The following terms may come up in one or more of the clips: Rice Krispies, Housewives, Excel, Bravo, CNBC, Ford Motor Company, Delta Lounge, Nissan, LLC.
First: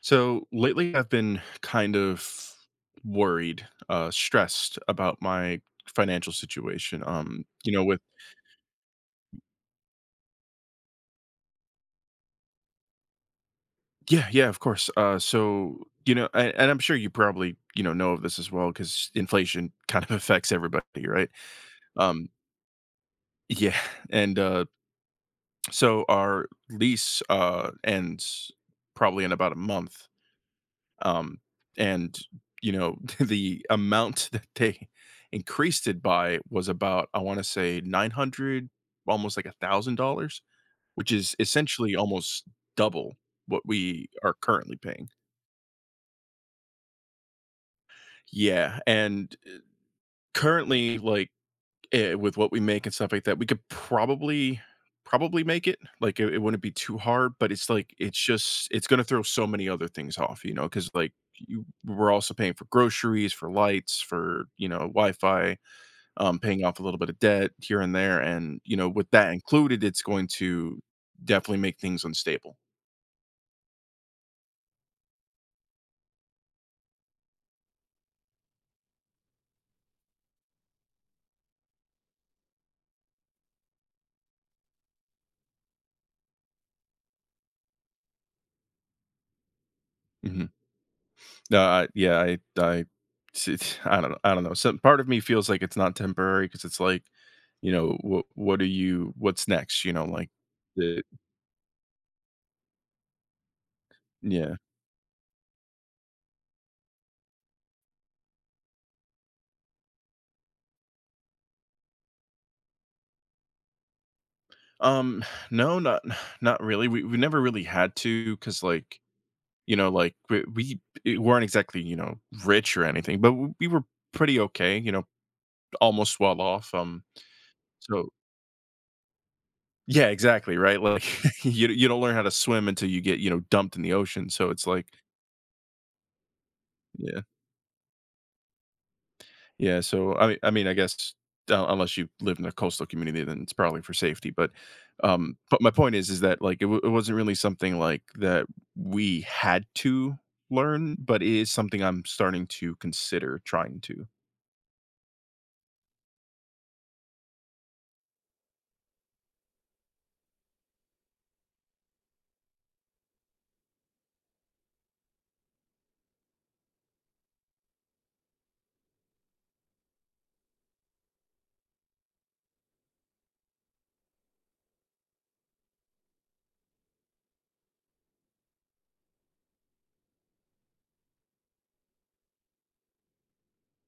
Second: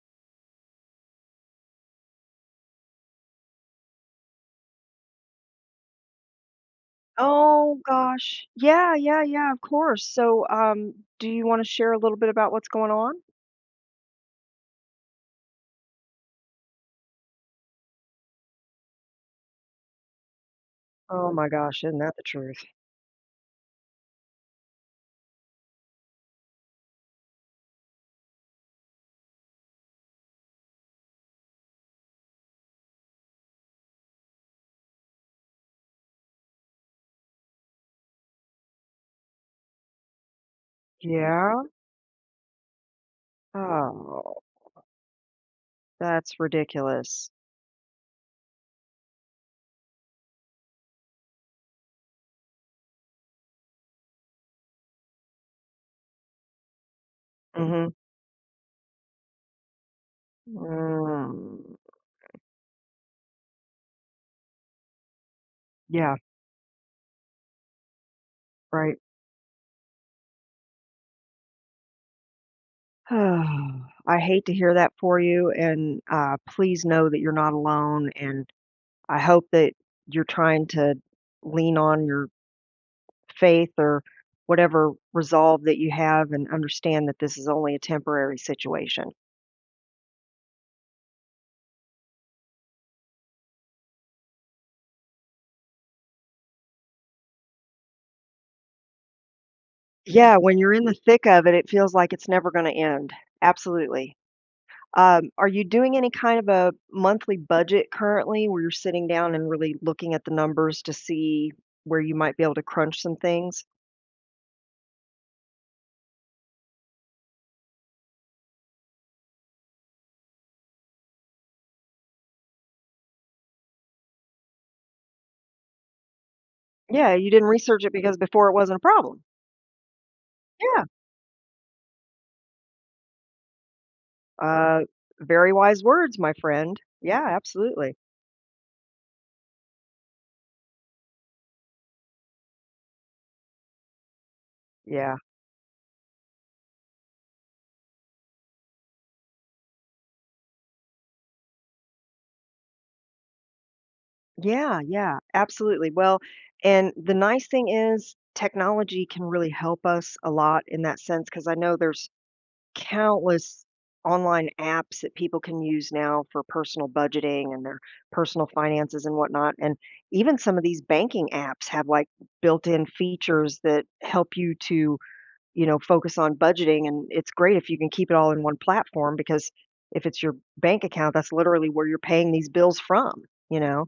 So lately, I've been kind of worried, stressed about my financial situation. Um, you Oh know, with gosh. Yeah, yeah, yeah, of course. So, do you wanna share a little bit about what's going on? yeah, yeah, of course. And I'm sure you probably know of this as well because inflation kind of affects everybody, right? Oh my gosh, isn't that the Um, truth? yeah, and so our lease ends probably in about a month. Um, and the amount that they increased it by was about, I wanna say 900, almost like $1,000, which is Yeah? essentially almost double what we are Oh, currently paying. that's ridiculous. Yeah, and, currently, like, with what we make and stuff like that, we could probably make it. Like it wouldn't be too hard, but it's Mhm. like it's just it's gonna throw so many other things off, you know, because like you Mm. we're also paying for groceries, for lights, for Wi-Fi, Yeah, paying off a little bit of debt here and there. And, you know, right. with that included, it's going to definitely make things unstable. I hate to hear that for you, and, please know that you're not alone, and I hope that you're trying to lean on your faith or whatever resolve that you have and understand that this is only a temporary situation. Mhm. No, I yeah, I it's- I don't know I don't know. Some part of me feels like it's not temporary because it's like, you know, what are you what's next, you know, like Yeah, when you're in the the thick of it, it feels like it's never gonna end. Absolutely. yeah. Are you doing any kind of a monthly budget currently where you're sitting down and really looking at the numbers to see where you might be able to crunch some things? Um, no, not not really. We never really had to because, like, you know, weren't exactly, you know, rich or anything, but w we were pretty okay, you know, almost well off, Yeah, you didn't research it so because before it wasn't a problem. yeah, exactly, right? Yeah. Like, you don't learn how to swim until you get, you know, dumped in the ocean, so it's Uh, like Very wise words, my friend. yeah. Yeah, absolutely. Yeah, so I mean, I guess, unless you live in a coastal community, then it's probably for safety, Yeah. But my point is that, like, it wasn't really something, like, that we had to learn, but it is something I'm starting to consider trying to. Yeah, yeah, absolutely. Well, and the nice thing is technology can really help us a lot in that sense because I know there's countless online apps that people can use now for personal budgeting and their personal finances and whatnot. And even some of these banking apps have like built in features that help you to, you know, focus on budgeting. And it's great if you can keep it all in one platform because if it's your bank account, that's literally where you're paying these bills from, you know?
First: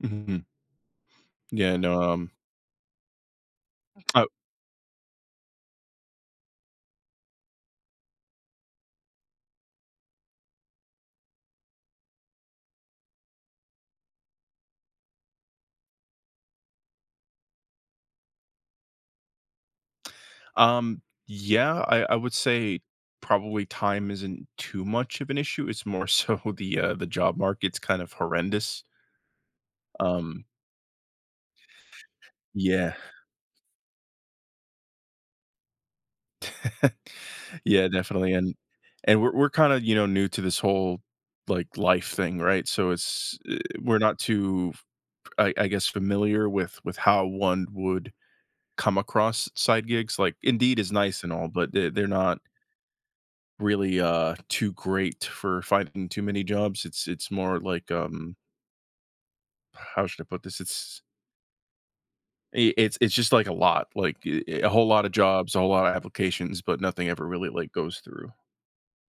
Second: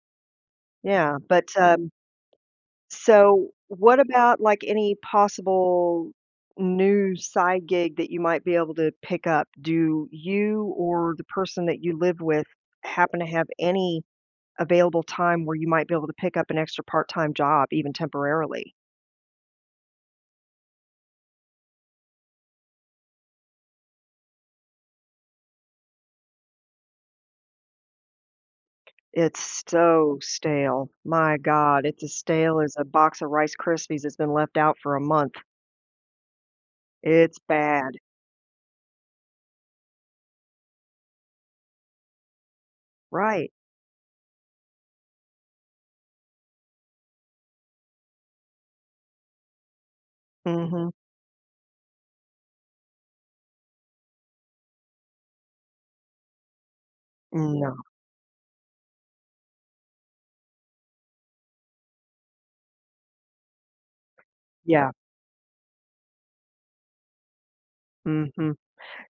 Mhm. Yeah. But Yeah, um, no, um so, what Oh, about, like, any possible new side gig that you might be able to pick up? Do you or the person that you live with happen to have any available time where you might be able to pick up an extra part-time job, even temporarily? um, yeah, I would say probably time isn't too much of an issue, it's more so the job market's kind of horrendous. It's so Um, stale. My god, it's as stale as a yeah. box of Rice Krispies that's been left out for a month. It's Yeah, bad. definitely, and and we're kinda, you know, new to this whole, like, life thing, right? So it's, Right. We're not too I guess familiar with how one would come across side gigs, like, Indeed Mhm. is nice and all, but they're not really, too great for finding too many jobs. It's more No. like, how should I put this? It's it's just, like, a lot, like, a whole Yeah. lot of jobs, a whole lot of applications, but nothing ever really, like, goes through. Mhm.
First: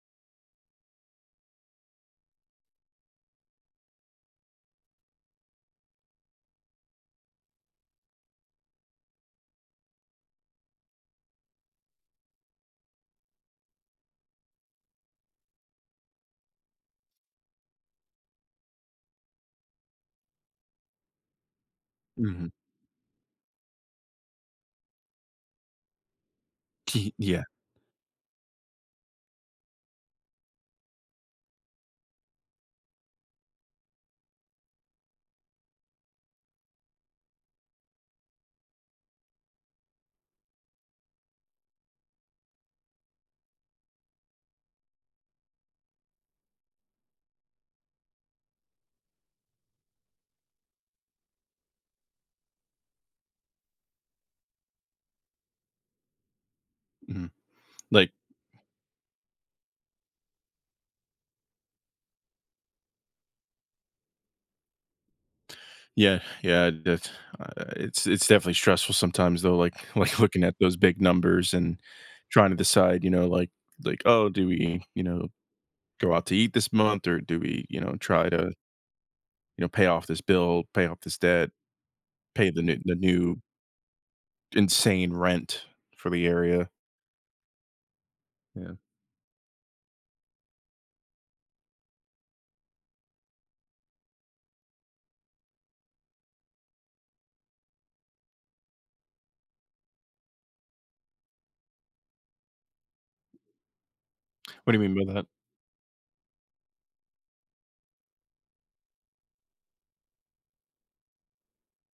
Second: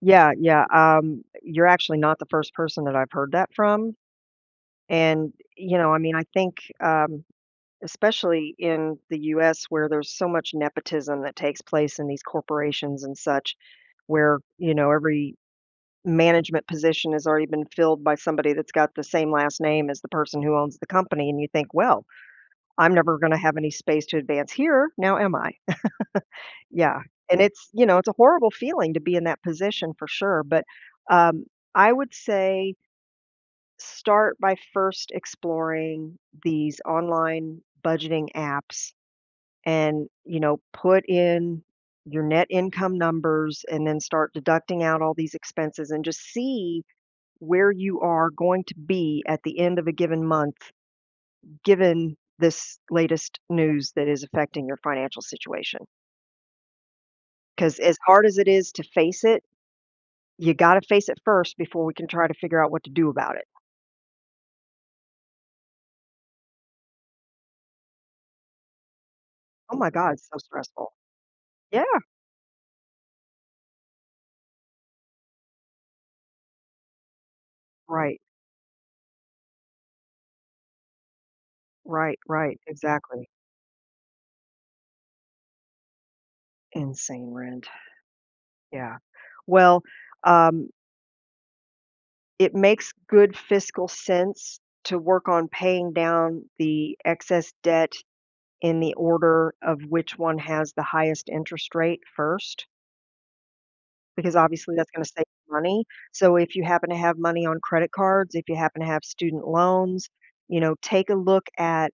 Yeah, yeah, you're actually not the first person that I've heard that from, and, you know, I mean, I think, especially in the US where there's so much nepotism that takes place in these corporations and such, where, you know, every management position has already been filled by somebody that's got the same last name as the person who owns the company, and you think, "Well, Mhm. I'm never gonna have any space to advance here, now am I?" Yeah, and Yeah. it's you know, it's a horrible feeling to be in that position for sure, but, um, I would say start by first exploring these online budgeting apps and, you know, put in your net income numbers and then start deducting out all these expenses and just see where you are going to be at the end of a given month, given this latest news that is affecting your financial situation. Mhm. Because as Like hard as it is to face it, you gotta face it first before we can try to figure out what to do about it. yeah, yeah, that's, it's definitely stressful sometimes though, like Oh my god, like it's so looking at those stressful. big numbers and Yeah, trying to decide, you know, like oh, do we go out to eat this month or do we right, try to pay off this bill, pay off this debt, pay right, the exactly. new insane rent for the area. Insane rent, Yeah, yeah. Well, um, it makes good fiscal sense to work on paying down the excess debt in the order of which one has the highest interest rate first, because what obviously do you that's gonna mean by save that? money. So if you happen to have money on credit cards, if you happen to have student loans, you know, take a look at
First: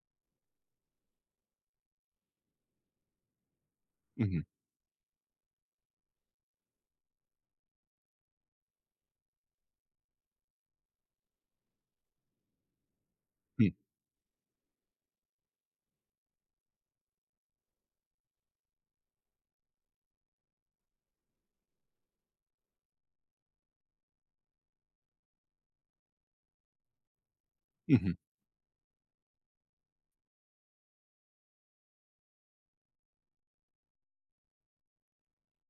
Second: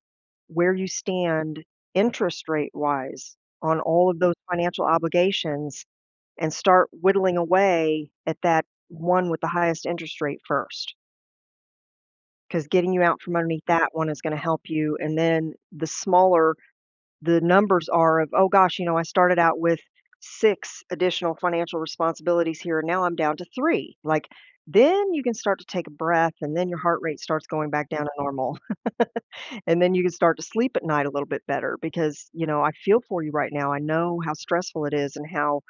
where you stand interest rate wise on all of those Hmm. financial obligations and start whittling away at that one with the highest interest rate first. Because getting you out from underneath that one is going to help you. And then the smaller the numbers are of, oh gosh, you know, I started out with six additional financial responsibilities here, and now I'm down to three. Like, then you can start to take a breath, and then your heart rate starts going back down Hmm. to normal. And then you can start to sleep at night a little bit better because, you know, I feel for you right now. I know how stressful it is and how,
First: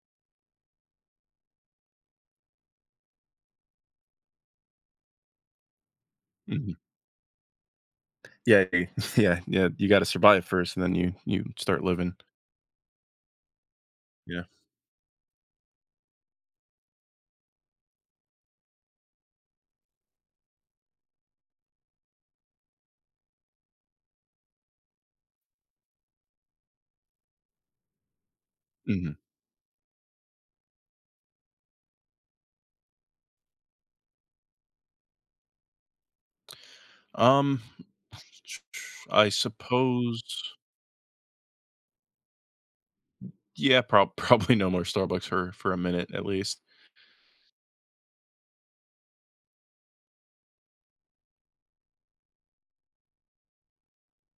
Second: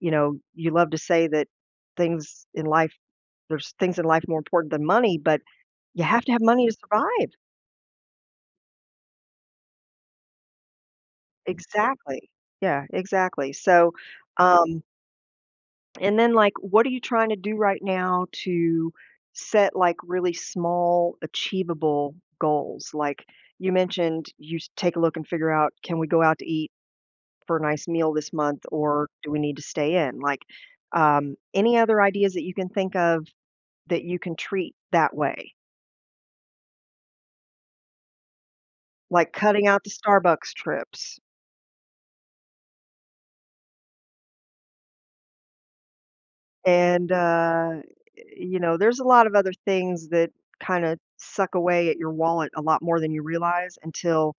you know, you love to say that things in life, there's things in life more important than money, but you have to have money Hmm. to survive. Yeah, yeah, yeah. You got to survive first, and then you start living. Exactly. Yeah, exactly. So, Yeah. um, And then, like, what are you trying to do right now to set, like, really small, achievable goals? Like, you mentioned you s- take a look and figure out, can we go out to eat for a nice meal this month or Hmm. do we need to stay in? Like, any other ideas that you can think of that you can treat that way? Um, I Like cutting out the suppose, Starbucks trips. yeah, prob probably no more Starbucks for a minute at least. And, you know, there's a lot of other things that kind of suck away at your wallet a lot more than you realize until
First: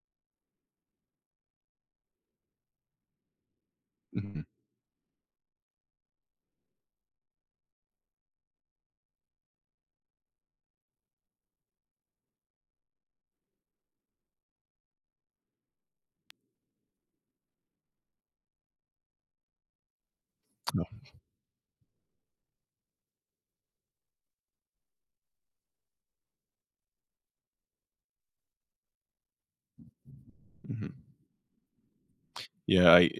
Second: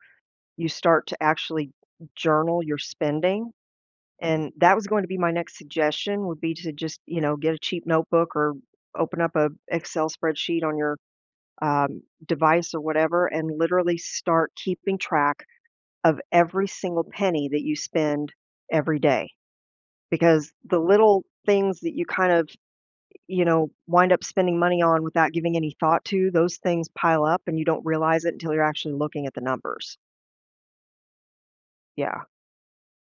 you start to actually journal your spending, Mhm. and that was going to be my next suggestion would be to just, you know, get a cheap notebook or open up a Excel spreadsheet on your, device or whatever and literally start keeping track of every single penny that you spend every day. Because the No. little things that you kind of, you know, wind up spending money on without giving any thought to, those things pile up and you don't realize it until you're actually looking at the numbers. Mhm. Yeah. Yeah, I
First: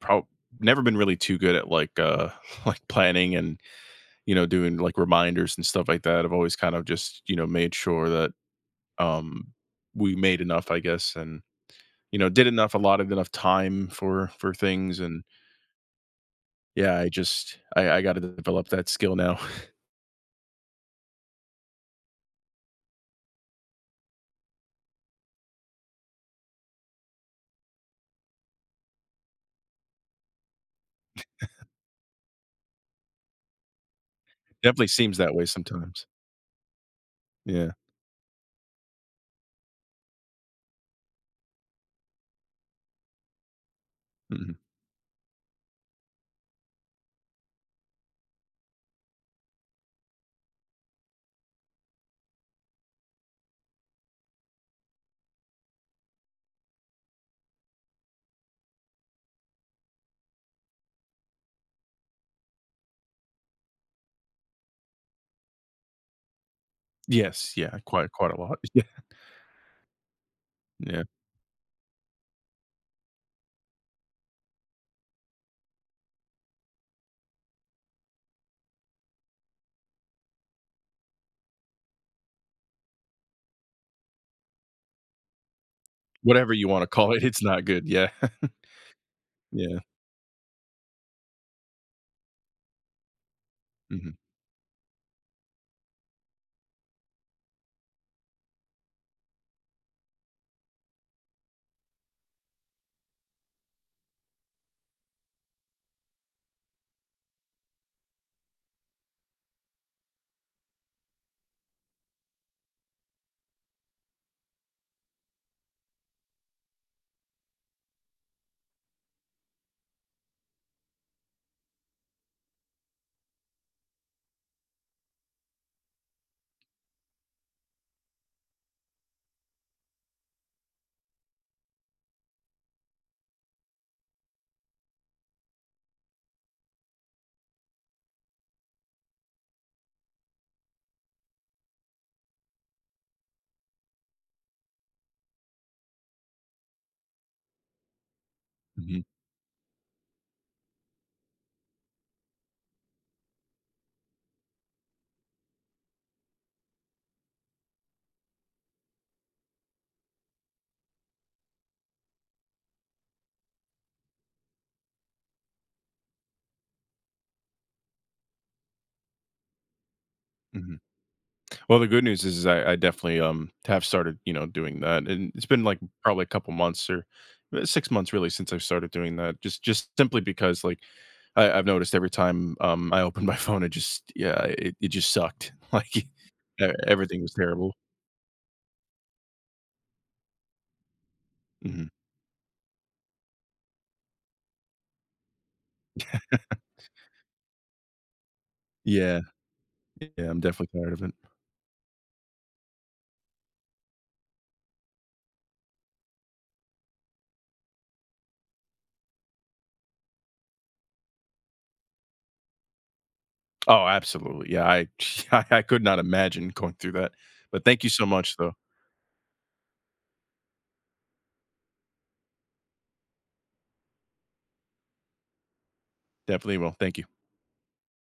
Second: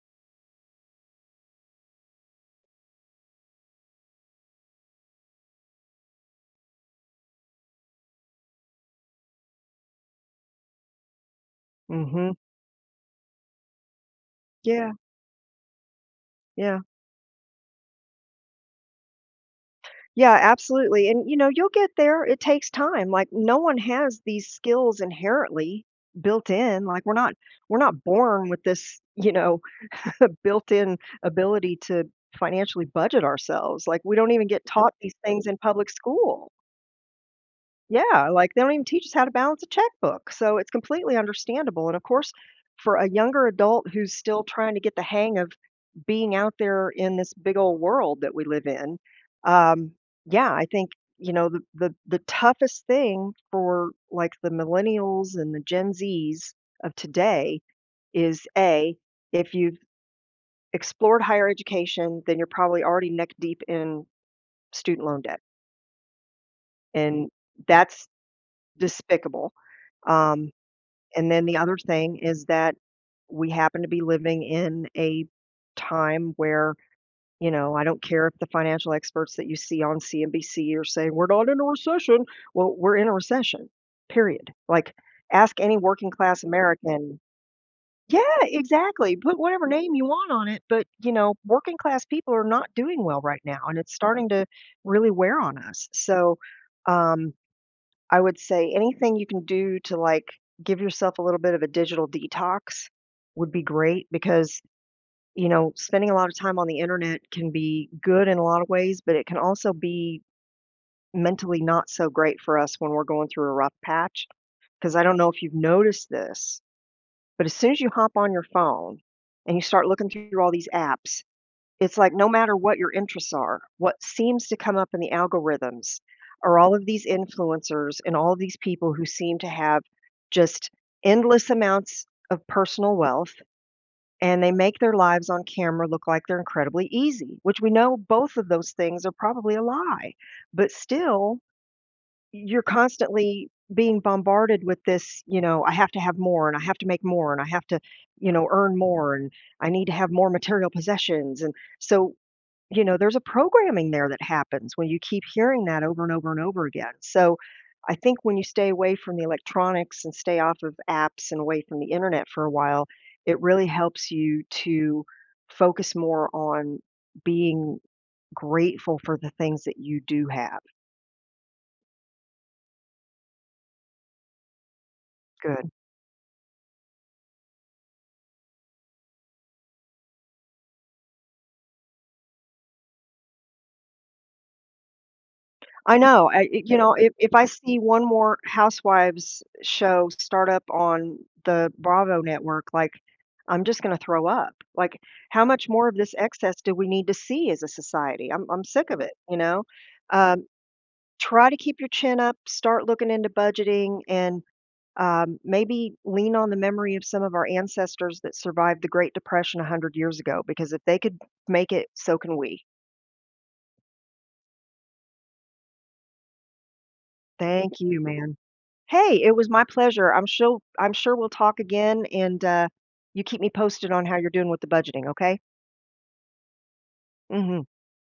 probably never been really too good at, like, like, planning and, you know, doing, like, reminders and stuff like that. I've always kind of just, you know, made sure that, um, we made enough, I guess, and, you know, Mhm. did enough, allotted enough time for Yeah, things, and, yeah. yeah, I just I gotta develop that skill now. Yeah, absolutely, and, you know, you'll get there, it takes time, like, no one has these skills inherently built in, like, we're not born with this, you know, built-in ability to financially budget ourselves, like, we don't even get Definitely taught these seems that way things in public sometimes. school. Yeah. Yeah, like, they don't even teach us how to balance a checkbook, so it's completely understandable, and, of course, for a younger adult who's still Mhm. trying to get the hang of being out there in this big old world that we live in, um, yeah, I think you know the toughest thing for like the millennials and the Gen Zs of today is a if you've explored higher education, then you're probably already neck deep in student loan debt, and Yes, yeah, that's quite a lot. Yeah, despicable. Um, yeah. and then the other thing is that we happen to be living in a time where you know, I don't care if the financial experts that you see on CNBC are saying we're not in a recession. Well, we're in a recession, period. Like, ask any working class Whatever you wanna call American. it, it's not good, yeah. Yeah, exactly. Put whatever Yeah. name you want on it. But, you know, working class people are not doing well right now, and it's Mhm, starting to really wear on us. So, um, I would say anything you can do to like give yourself a little bit of a digital detox would be great because you know, spending a lot of time on the internet can be good in a lot of ways, but it can also be mentally not so great for us when we're going through a rough patch. Because I don't know if you've noticed this, but as soon as you hop on your phone and you start looking through all these apps, it's like no matter what your interests are, what seems to come up in the algorithms are all of these influencers and all of these people who seem to have just endless amounts of personal wealth and they make their lives on camera look like they're incredibly easy, which we know both of those things are probably a lie. But still, you're constantly being bombarded with this, you know, I have to have more and I have to make more and I have to, you know, earn mhm. more and I need to have more material possessions. And so you know, there's a programming there that happens when you keep hearing that over and over and over again. So I think when you stay away from the electronics and stay off of apps and away from the internet for a while, it really helps you to focus more on being grateful for the things that you do have. Mhm. Well, the good news is, I definitely have started, you know, doing that, and it's been Good. like probably a couple months or 6 months really since I've started doing that. Just simply because like I've noticed every time I opened my phone, it just yeah, it just sucked. I know. You know, everything was if I terrible. see one more Housewives show start up on the Hmm. Bravo network, like, I'm just going to throw up. Like, how much more of this excess do we need to see as a society? I'm sick of it, Yeah, you know? yeah, I'm Um, definitely tired of it. Try to keep your chin up, start looking into budgeting, and maybe lean on the memory of some of our ancestors that survived the Great Depression 100 years ago, because if they could make it, so can we. Oh, absolutely. Yeah, I I could not imagine going through that. But Thank thank you you, so much, man. though. Hey, it was my pleasure. I'm sure we'll talk again and you keep me posted on how you're doing with the budgeting, okay? Definitely will. Thank you. Mhm.